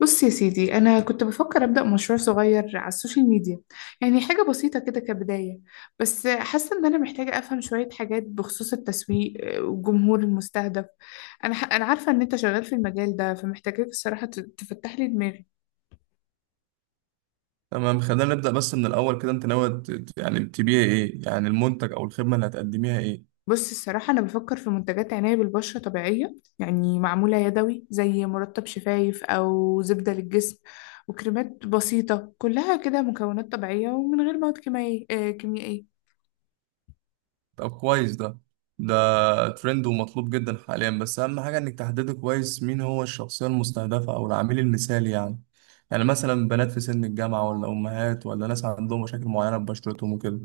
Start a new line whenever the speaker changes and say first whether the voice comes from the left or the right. left: بص يا سيدي، أنا كنت بفكر أبدأ مشروع صغير على السوشيال ميديا. يعني حاجة بسيطة كده كبداية. بس حاسة إن أنا محتاجة أفهم شوية حاجات بخصوص التسويق والجمهور المستهدف. أنا عارفة إن أنت شغال في المجال ده، فمحتاجاك الصراحة تفتح لي دماغي.
right: تمام، خلينا نبدأ. بس من الأول كده، أنت ناوي يعني تبيع إيه؟ يعني المنتج أو الخدمة اللي هتقدميها إيه؟
left: بص الصراحة أنا بفكر في منتجات عناية بالبشرة طبيعية، يعني معمولة يدوي زي مرطب شفايف أو زبدة للجسم وكريمات بسيطة، كلها كده مكونات طبيعية ومن غير مواد كيميائية.
right: طب كويس، ده ترند ومطلوب جدا حاليا، بس أهم حاجة إنك تحددي كويس مين هو الشخصية المستهدفة أو العميل المثالي. يعني مثلا بنات في سن الجامعة، ولا أمهات، ولا ناس عندهم مشاكل معينة ببشرتهم وكده.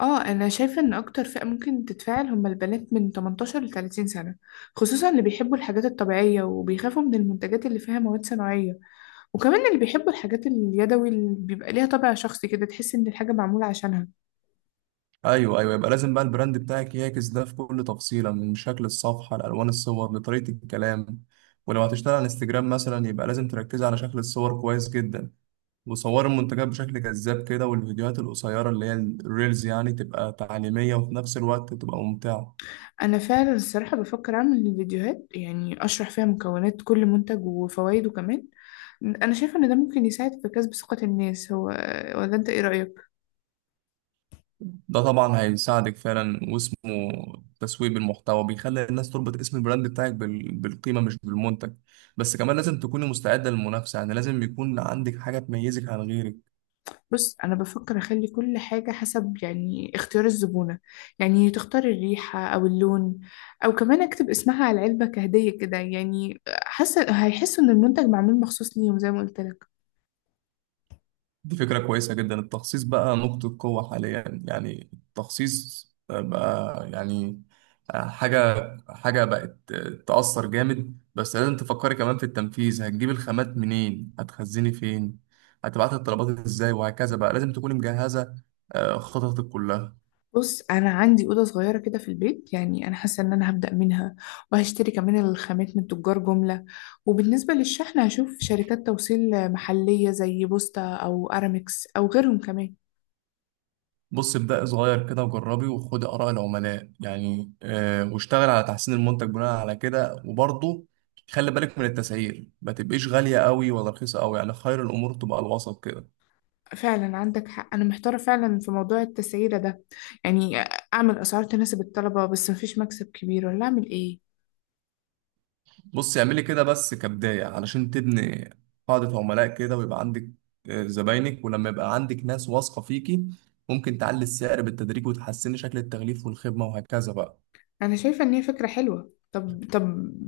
left: اه انا شايفه ان اكتر فئه ممكن تتفاعل هم البنات من 18 ل 30 سنه، خصوصا اللي بيحبوا الحاجات الطبيعيه وبيخافوا من المنتجات اللي فيها مواد صناعيه. وكمان اللي بيحبوا الحاجات اليدوي اللي بيبقى ليها طابع شخصي، كده تحس ان الحاجه معموله عشانها.
right: أيوه أيوه، يبقى لازم بقى البراند بتاعك يعكس ده في كل تفصيلة، من شكل الصفحة لألوان الصور لطريقة الكلام. ولو هتشتغل على انستجرام مثلا يبقى لازم تركز على شكل الصور كويس جدا، وصوروا المنتجات بشكل جذاب كده، والفيديوهات القصيرة اللي هي الريلز يعني تبقى تعليمية وفي نفس الوقت تبقى ممتعة.
left: انا فعلا الصراحه بفكر اعمل فيديوهات، يعني اشرح فيها مكونات كل منتج وفوائده كمان. انا شايفه ان ده ممكن يساعد في كسب ثقه الناس، هو ولا انت، ايه رايك؟
right: ده طبعا هيساعدك فعلا، واسمه تسويق بالمحتوى، بيخلي الناس تربط اسم البراند بتاعك بالقيمة مش بالمنتج. بس كمان لازم تكوني مستعدة للمنافسة، يعني لازم يكون عندك حاجة تميزك عن غيرك.
left: بص انا بفكر اخلي كل حاجه حسب يعني اختيار الزبونه، يعني تختار الريحه او اللون، او كمان اكتب اسمها على العلبه كهديه كده، يعني حاسه هيحسوا ان المنتج معمول مخصوص ليهم زي ما قلت لك.
right: دي فكرة كويسة جدا، التخصيص بقى نقطة قوة حاليا، يعني التخصيص بقى يعني حاجة حاجة بقت تأثر جامد. بس لازم تفكري كمان في التنفيذ، هتجيب الخامات منين، هتخزني فين، هتبعت الطلبات ازاي، وهكذا بقى. لازم تكوني مجهزة خططك كلها.
left: بص انا عندي اوضه صغيره كده في البيت، يعني انا حاسه ان انا هبدا منها. وهشتري كمان الخامات من تجار جمله، وبالنسبه للشحن هشوف شركات توصيل محليه زي بوستا او ارامكس او غيرهم كمان.
right: بص، ابدأ صغير كده وجربي، وخدي آراء العملاء، يعني واشتغل على تحسين المنتج بناء على كده، وبرضه خلي بالك من التسعير، ما تبقيش غالية قوي ولا رخيصة قوي، يعني خير الأمور تبقى الوسط كده.
left: فعلا عندك حق، أنا محتارة فعلا في موضوع التسعيرة ده. يعني أعمل أسعار تناسب الطلبة بس مفيش مكسب كبير، ولا أعمل إيه؟
right: بص، اعملي كده بس كبداية علشان تبني قاعدة عملاء كده، ويبقى عندك زباينك. ولما يبقى عندك ناس واثقة فيكي ممكن تعلي السعر بالتدريج، وتحسني شكل التغليف والخدمة وهكذا بقى.
left: أنا شايفة إن هي فكرة حلوة. طب،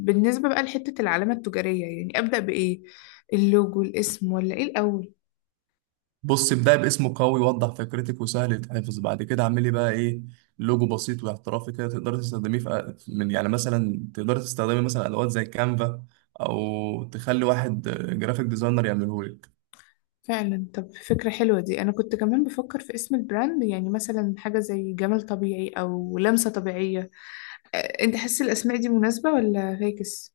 left: بالنسبة بقى لحتة العلامة التجارية، يعني أبدأ بإيه؟ اللوجو، الاسم، ولا إيه الأول؟
right: بص، ابدأ باسم قوي وضح فكرتك وسهل يتحفظ. بعد كده اعملي بقى ايه، لوجو بسيط واحترافي كده، تقدر تستخدميه في من، يعني مثلا تقدر تستخدمي مثلا ادوات زي كانفا، او تخلي واحد جرافيك ديزاينر يعمله لك.
left: فعلا، طب فكرة حلوة دي. أنا كنت كمان بفكر في اسم البراند، يعني مثلا حاجة زي جمال طبيعي أو لمسة طبيعية. أنت حاسس الأسماء دي مناسبة ولا فاكس؟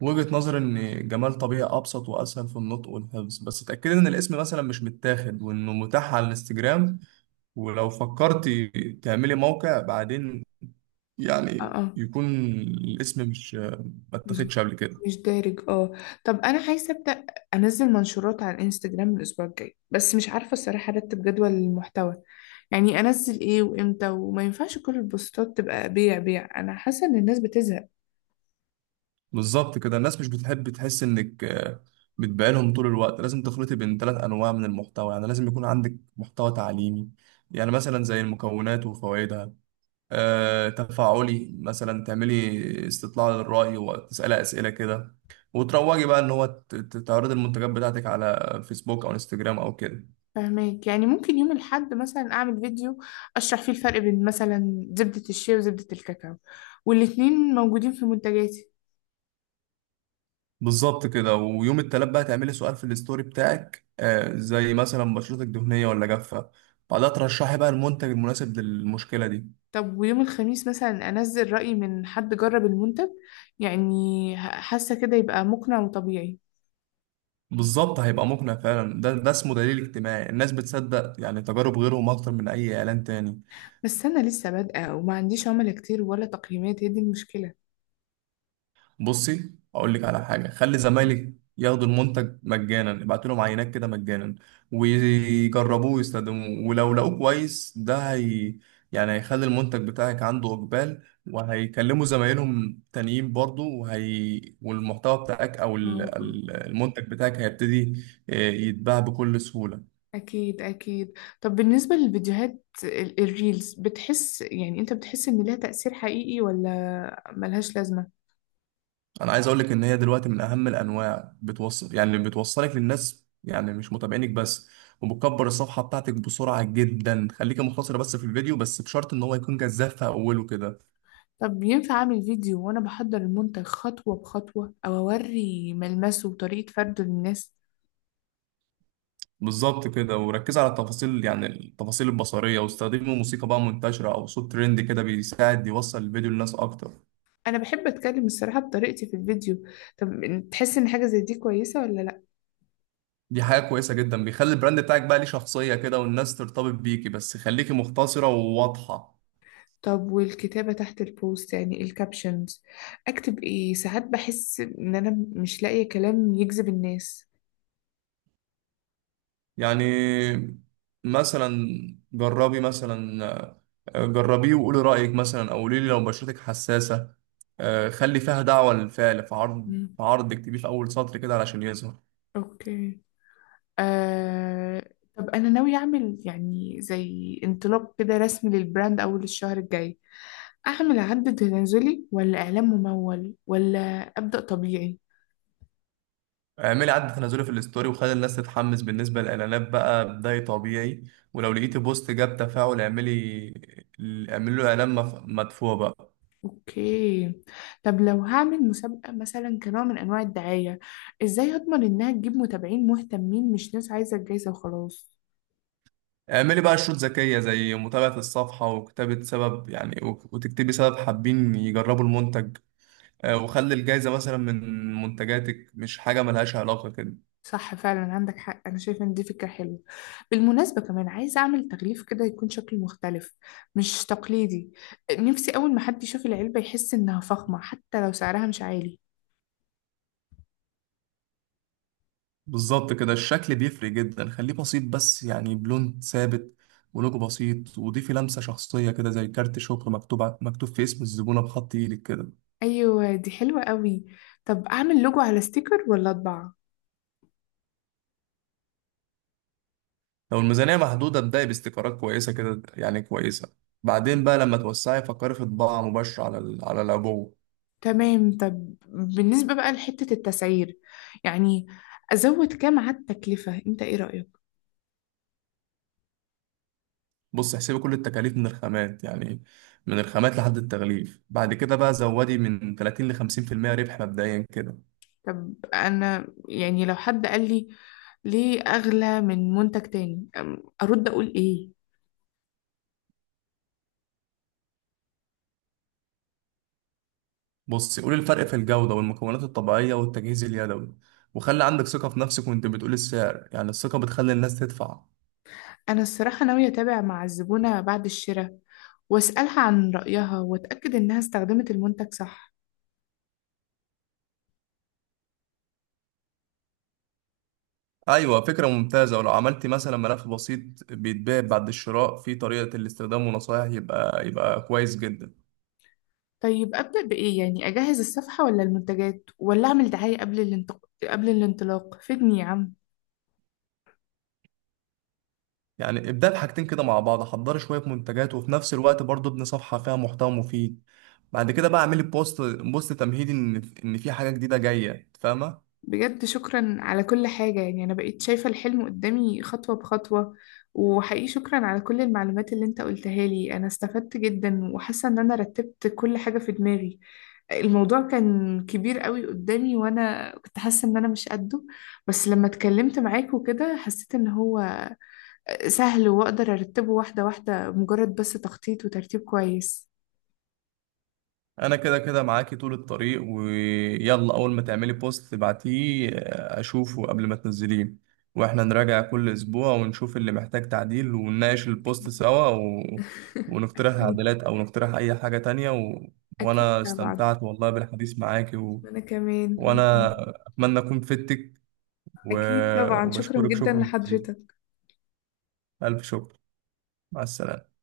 right: وجهة نظر ان جمال طبيعي ابسط واسهل في النطق والحفظ، بس اتاكدي ان الاسم مثلا مش متاخد، وانه متاح على الانستجرام. ولو فكرتي تعملي موقع بعدين،
left: اه
right: يعني
left: آه.
right: يكون الاسم مش ما
left: مش
right: اتاخدش قبل كده.
left: مش دارج اه. طب انا عايزه ابدا انزل منشورات على الانستجرام الاسبوع الجاي، بس مش عارفه الصراحه ارتب جدول المحتوى. يعني انزل ايه وامتى؟ وما ينفعش كل البوستات تبقى بيع بيع، انا حاسه ان الناس بتزهق.
right: بالظبط كده، الناس مش بتحب تحس انك بتبيعلهم طول الوقت. لازم تخلطي بين ثلاث انواع من المحتوى، يعني لازم يكون عندك محتوى تعليمي، يعني مثلا زي المكونات وفوائدها، تفاعلي. مثلا تعملي استطلاع للرأي وتسألي أسئلة كده، وتروجي بقى ان هو تعرضي المنتجات بتاعتك على فيسبوك او انستجرام او كده.
left: فهماك، يعني ممكن يوم الاحد مثلا اعمل فيديو اشرح فيه الفرق بين مثلا زبده الشيا وزبده الكاكاو، والاتنين موجودين في منتجاتي.
right: بالظبط كده. ويوم التلات بقى تعملي سؤال في الستوري بتاعك، زي مثلا بشرتك دهنية ولا جافة، بعدها ترشحي بقى المنتج المناسب للمشكلة دي.
left: طب ويوم الخميس مثلا انزل رأي من حد جرب المنتج، يعني حاسه كده يبقى مقنع وطبيعي.
right: بالظبط، هيبقى مقنع فعلا، ده اسمه دليل اجتماعي، الناس بتصدق يعني تجارب غيرهم اكتر من اي اعلان تاني.
left: بس أنا لسه بادئة وما عنديش عملاء كتير ولا تقييمات، هي دي المشكلة.
right: بصي، اقول لك على حاجه، خلي زمايلك ياخدوا المنتج مجانا، ابعتوا لهم عينات كده مجانا ويجربوه ويستخدموه، ولو لقوه كويس ده هي يعني هيخلي المنتج بتاعك عنده اقبال، وهيكلموا زمايلهم تانيين برضو. وهي والمحتوى بتاعك او
left: اه اه.
right: المنتج بتاعك هيبتدي يتباع بكل سهوله.
left: أكيد أكيد. طب بالنسبة للفيديوهات الريلز، بتحس، يعني أنت بتحس إن لها تأثير حقيقي ولا ملهاش لازمة؟
right: انا عايز اقول لك ان هي دلوقتي من اهم الانواع، بتوصل يعني اللي بتوصلك للناس، يعني مش متابعينك بس، وبتكبر الصفحه بتاعتك بسرعه جدا. خليكي مختصره بس في الفيديو، بس بشرط ان هو يكون جذاب في اوله كده.
left: طب ينفع أعمل فيديو وأنا بحضر المنتج خطوة بخطوة، أو أوري ملمسه وطريقة فرده للناس؟
right: بالظبط كده، وركز على التفاصيل، يعني التفاصيل البصريه، واستخدمي موسيقى بقى منتشره او صوت ترند كده، بيساعد يوصل الفيديو للناس اكتر.
left: أنا بحب أتكلم الصراحة بطريقتي في الفيديو. طب، تحس إن حاجة زي دي كويسة ولا لأ؟
right: دي حاجه كويسه جدا، بيخلي البراند بتاعك بقى ليه شخصيه كده، والناس ترتبط بيكي، بس خليكي مختصره وواضحه.
left: طب والكتابة تحت البوست، يعني الكابشنز، أكتب إيه؟ ساعات بحس إن أنا مش لاقية كلام يجذب الناس.
right: يعني مثلا جربي مثلا، جربيه وقولي رأيك، مثلا او قولي لي لو بشرتك حساسة، خلي فيها دعوة للفعل، في عرض
left: مم.
right: في عرض اكتبيه في اول سطر كده علشان يظهر.
left: اوكي. آه... طب أنا ناوية أعمل يعني زي انطلاق كده رسمي للبراند أول الشهر الجاي. أعمل عد تنازلي ولا إعلان ممول، ولا أبدأ طبيعي؟
right: اعملي عد تنازلي في الستوري وخلي الناس تتحمس. بالنسبة للإعلانات بقى بداية طبيعي، ولو لقيتي بوست جاب تفاعل اعملي له إعلان مدفوع بقى.
left: أوكي. طب لو هعمل مسابقة مثلا كنوع من أنواع الدعاية، إزاي أضمن إنها تجيب متابعين مهتمين مش ناس عايزة الجايزة وخلاص؟
right: اعملي بقى شروط ذكية، زي متابعة الصفحة وكتابة سبب، يعني وتكتبي سبب حابين يجربوا المنتج، وخلي الجايزة مثلا من منتجاتك، مش حاجة ملهاش علاقة كده.
left: صح، فعلا عندك حق، انا شايفه ان دي فكره حلوه. بالمناسبه كمان عايزه اعمل تغليف كده يكون شكله مختلف، مش تقليدي. نفسي اول ما حد يشوف العلبه يحس انها فخمه حتى لو سعرها مش عالي.
right: بالظبط كده، الشكل بيفرق جدا، خليه بسيط بس يعني بلون ثابت ولوجو بسيط، وضيفي لمسة شخصية كده، زي كارت شكر مكتوب في اسم الزبونة بخط ايدك كده.
left: ايوه دي حلوه قوي. طب اعمل لوجو على ستيكر ولا اطبع؟
right: لو الميزانية محدودة ابدأي باستيكرات كويسة كده، يعني كويسة. بعدين بقى لما توسعي فكري في طباعة مباشرة على على العبوة.
left: تمام. طب بالنسبه بقى لحته التسعير، يعني ازود كام على التكلفه؟ انت ايه رايك؟
right: بص، احسبي كل التكاليف من الخامات، يعني من الخامات لحد التغليف. بعد كده بقى زودي من 30 ل 50% ربح مبدئيا كده.
left: طب انا يعني لو حد قال لي ليه اغلى من منتج تاني، ارد اقول ايه؟
right: بص، قول الفرق في الجودة والمكونات الطبيعية والتجهيز اليدوي، وخلي عندك ثقة في نفسك وانت بتقول السعر، يعني الثقة بتخلي الناس تدفع.
left: أنا الصراحة ناوية أتابع مع الزبونة بعد الشراء وأسألها عن رأيها وأتأكد إنها استخدمت المنتج صح.
right: أيوة، فكرة ممتازة، ولو عملت مثلا ملف بسيط بيتباع بعد الشراء في طريقة الاستخدام ونصائح، يبقى كويس جدا.
left: طيب أبدأ بإيه؟ يعني أجهز الصفحة ولا المنتجات، ولا أعمل دعاية قبل قبل الانطلاق؟ فدني يا عم.
right: يعني ابدأ بحاجتين كده مع بعض، حضري شوية منتجات وفي نفس الوقت برضه ابني صفحة فيها محتوى مفيد. بعد كده بقى اعملي بوست تمهيدي ان في حاجة جديدة جاية. فاهمة.
left: بجد شكرا على كل حاجة، يعني أنا بقيت شايفة الحلم قدامي خطوة بخطوة. وحقيقي شكرا على كل المعلومات اللي أنت قلتها لي، أنا استفدت جدا وحاسة إن أنا رتبت كل حاجة في دماغي. الموضوع كان كبير قوي قدامي وانا كنت حاسه ان انا مش قده، بس لما اتكلمت معاك وكده حسيت ان هو سهل واقدر ارتبه واحده واحده، مجرد بس تخطيط وترتيب كويس.
right: انا كده كده معاكي طول الطريق، ويلا اول ما تعملي بوست تبعتيه اشوفه قبل ما تنزليه، واحنا نراجع كل اسبوع ونشوف اللي محتاج تعديل، ونناقش البوست سوا،
left: اكيد
right: ونقترح
left: اكيد.
right: تعديلات او نقترح اي حاجة تانية،
left: أكيد
right: وانا
left: طبعا.
right: استمتعت والله بالحديث معاكي،
left: انا كمان وأنا
right: وانا
left: كمان.
right: اتمنى اكون فدتك، و...
left: اكيد طبعا، شكرا
right: وبشكرك،
left: جدا
right: شكرا جزيلا،
left: لحضرتك.
right: الف شكر، مع السلامة.